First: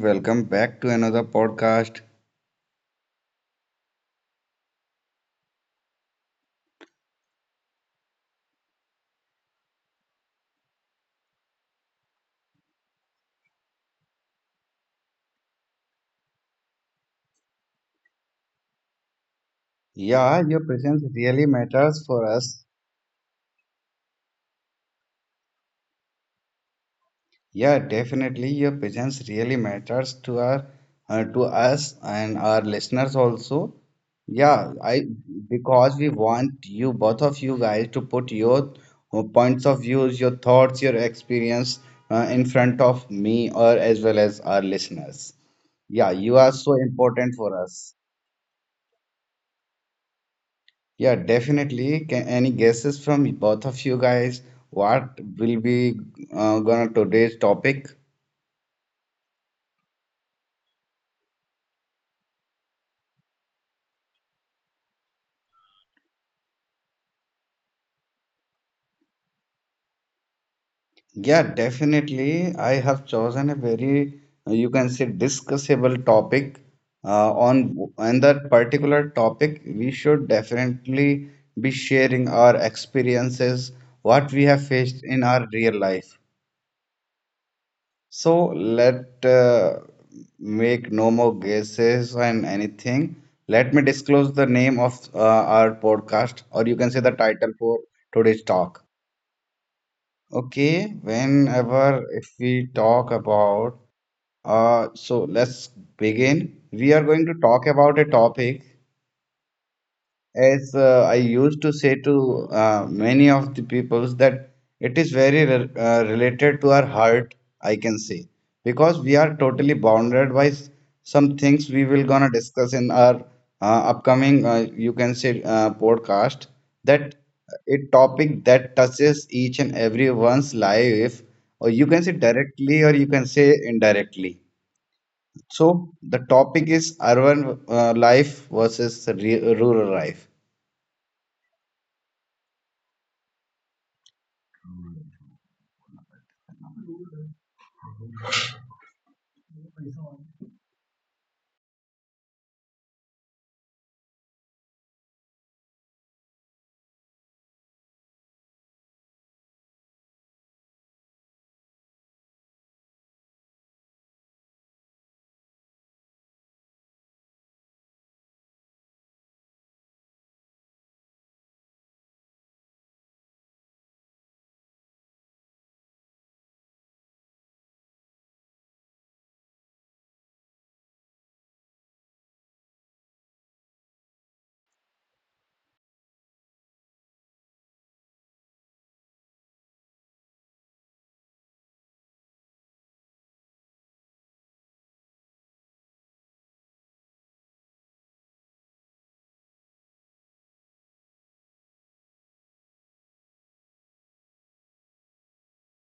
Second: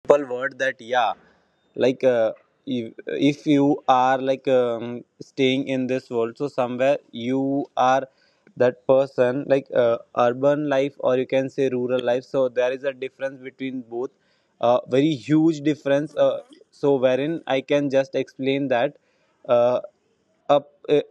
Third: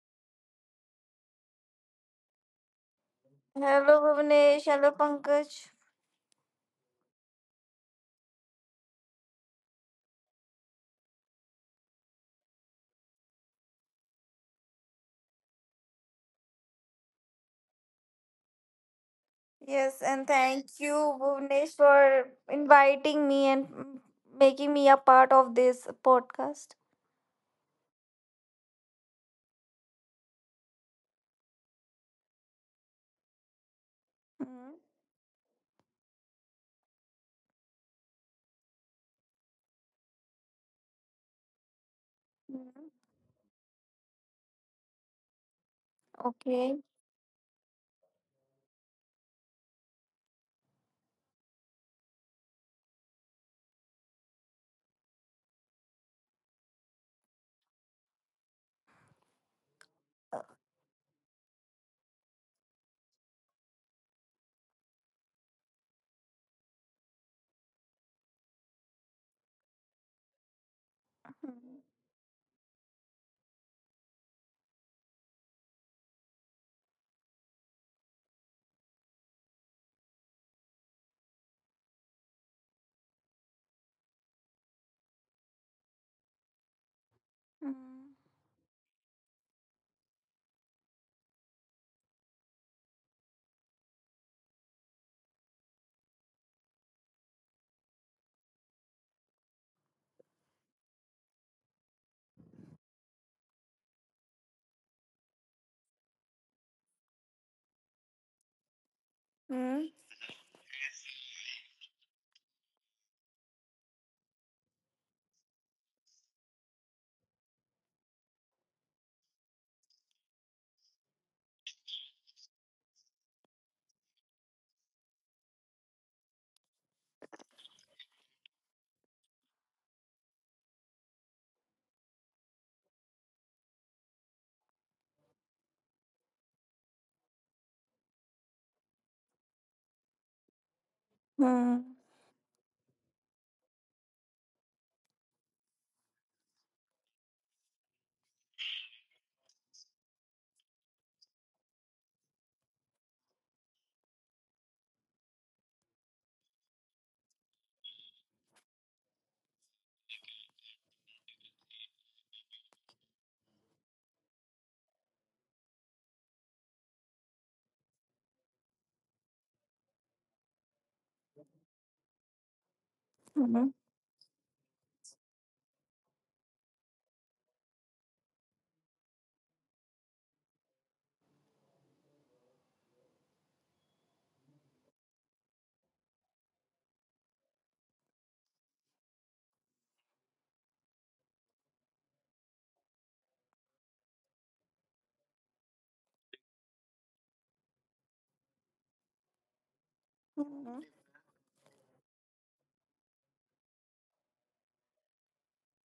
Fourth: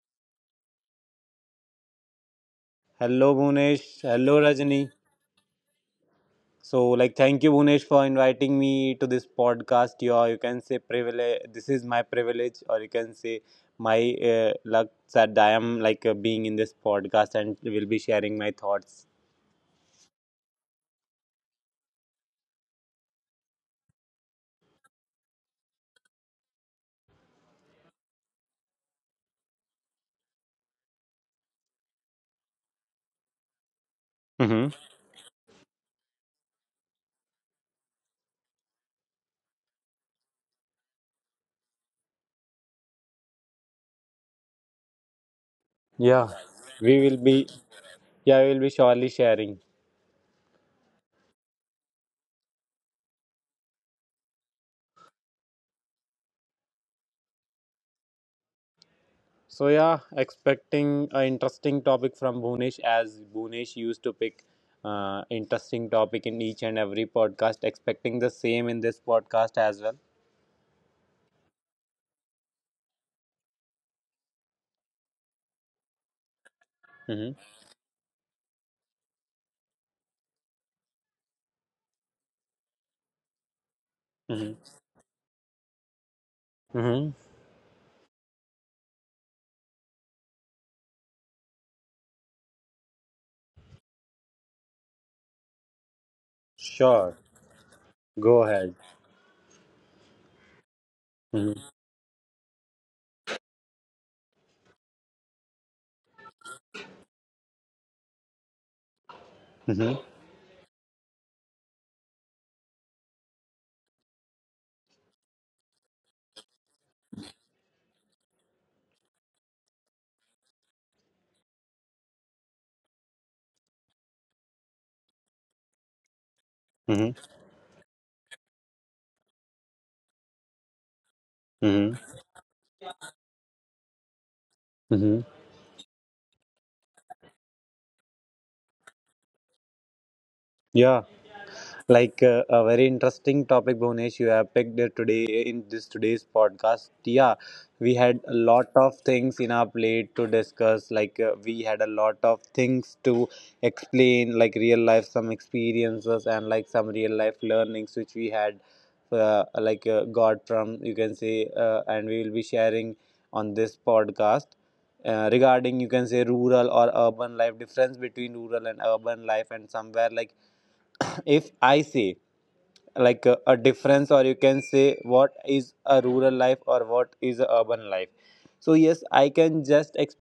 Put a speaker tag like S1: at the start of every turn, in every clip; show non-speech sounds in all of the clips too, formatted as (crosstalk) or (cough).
S1: welcome back to another podcast.
S2: Hello, Bhunesh.
S3: Hello,
S2: Hello,
S3: Bhuvnesh.
S2: Rajni.
S3: Hello, Pankaj.
S2: Thank you, Bhunesh, for inviting me to this podcast. You can say privilege. This is my privilege, or you can say my luck that I am being in this podcast and will be sharing my thoughts.
S3: Yes, and
S1: Yeah, your
S3: thank
S1: presence
S3: you,
S1: really
S3: Bhuvnesh,
S1: matters for
S3: for
S1: us.
S3: inviting me and making me a part of this podcast.
S1: Yeah, definitely your presence really matters to our to us and our listeners also.
S2: Mm-hmm.
S1: Yeah,
S3: Mm,
S1: I because we want you both of you guys to put your points of views, your thoughts, your experience, in front
S3: mm,
S1: of me or as well as our listeners. Yeah,
S2: Yeah,
S1: you are so
S3: Okay.
S2: we will
S1: important
S2: be.
S1: for us.
S2: Yeah, we will be surely sharing.
S1: Yeah, definitely. Any guesses from both of you guys? What will be gonna today's topic?
S2: So yeah,
S3: Uh,
S2: expecting an interesting topic from Bhunesh as Bhunesh used to pick interesting topic in each and every podcast. Expecting the same in this podcast as well.
S1: Yeah,
S3: mm,
S1: definitely. I have chosen a very, you can say, discussable topic.
S2: Mm-hmm.
S1: On that particular topic, we should definitely be sharing our experiences, what we have
S2: Mm-hmm.
S1: faced in our real life.
S2: Mm-hmm.
S1: So let make no more guesses and anything. Let me disclose the name of our podcast, or you can say the
S2: Sure.
S1: title for today's
S2: Go ahead.
S1: talk. Okay,
S2: Mm-hmm.
S1: whenever if we talk about, so let's begin. We are going to talk about a topic.
S3: mm,
S2: Mm-hmm.
S1: As I used to say to many of the peoples that it is very related to our heart, I can say, because we are totally bounded by some things we will gonna discuss in our upcoming, you can say, podcast. That a topic that touches each and everyone's life, or you can
S2: Mm-hmm.
S1: say directly, or you can say indirectly.
S2: Mm-hmm.
S1: So the topic is urban life versus rural life.
S2: Yeah.
S3: mm, mm,
S2: A very interesting topic, Bhunesh, you have picked it today in this today's podcast. Yeah, we had a lot of things in our plate to discuss. We had a lot of things to explain, like real life, some experiences, and like some real life learnings which we had, got from, you can say, and we will be sharing on this podcast, regarding, you can say, rural or urban life, difference between rural and urban life. And somewhere, like, (clears throat) if I say like a
S3: mm,
S2: difference, or you can say, what is a rural life or what is a urban life, so yes, I can just
S4: Simple word that, yeah, like if, if you are like staying in this world, so somewhere you are that person like urban life or you can say rural life. So there is a difference between both. Very huge
S3: mm,
S4: difference. So wherein I can just explain that uh, up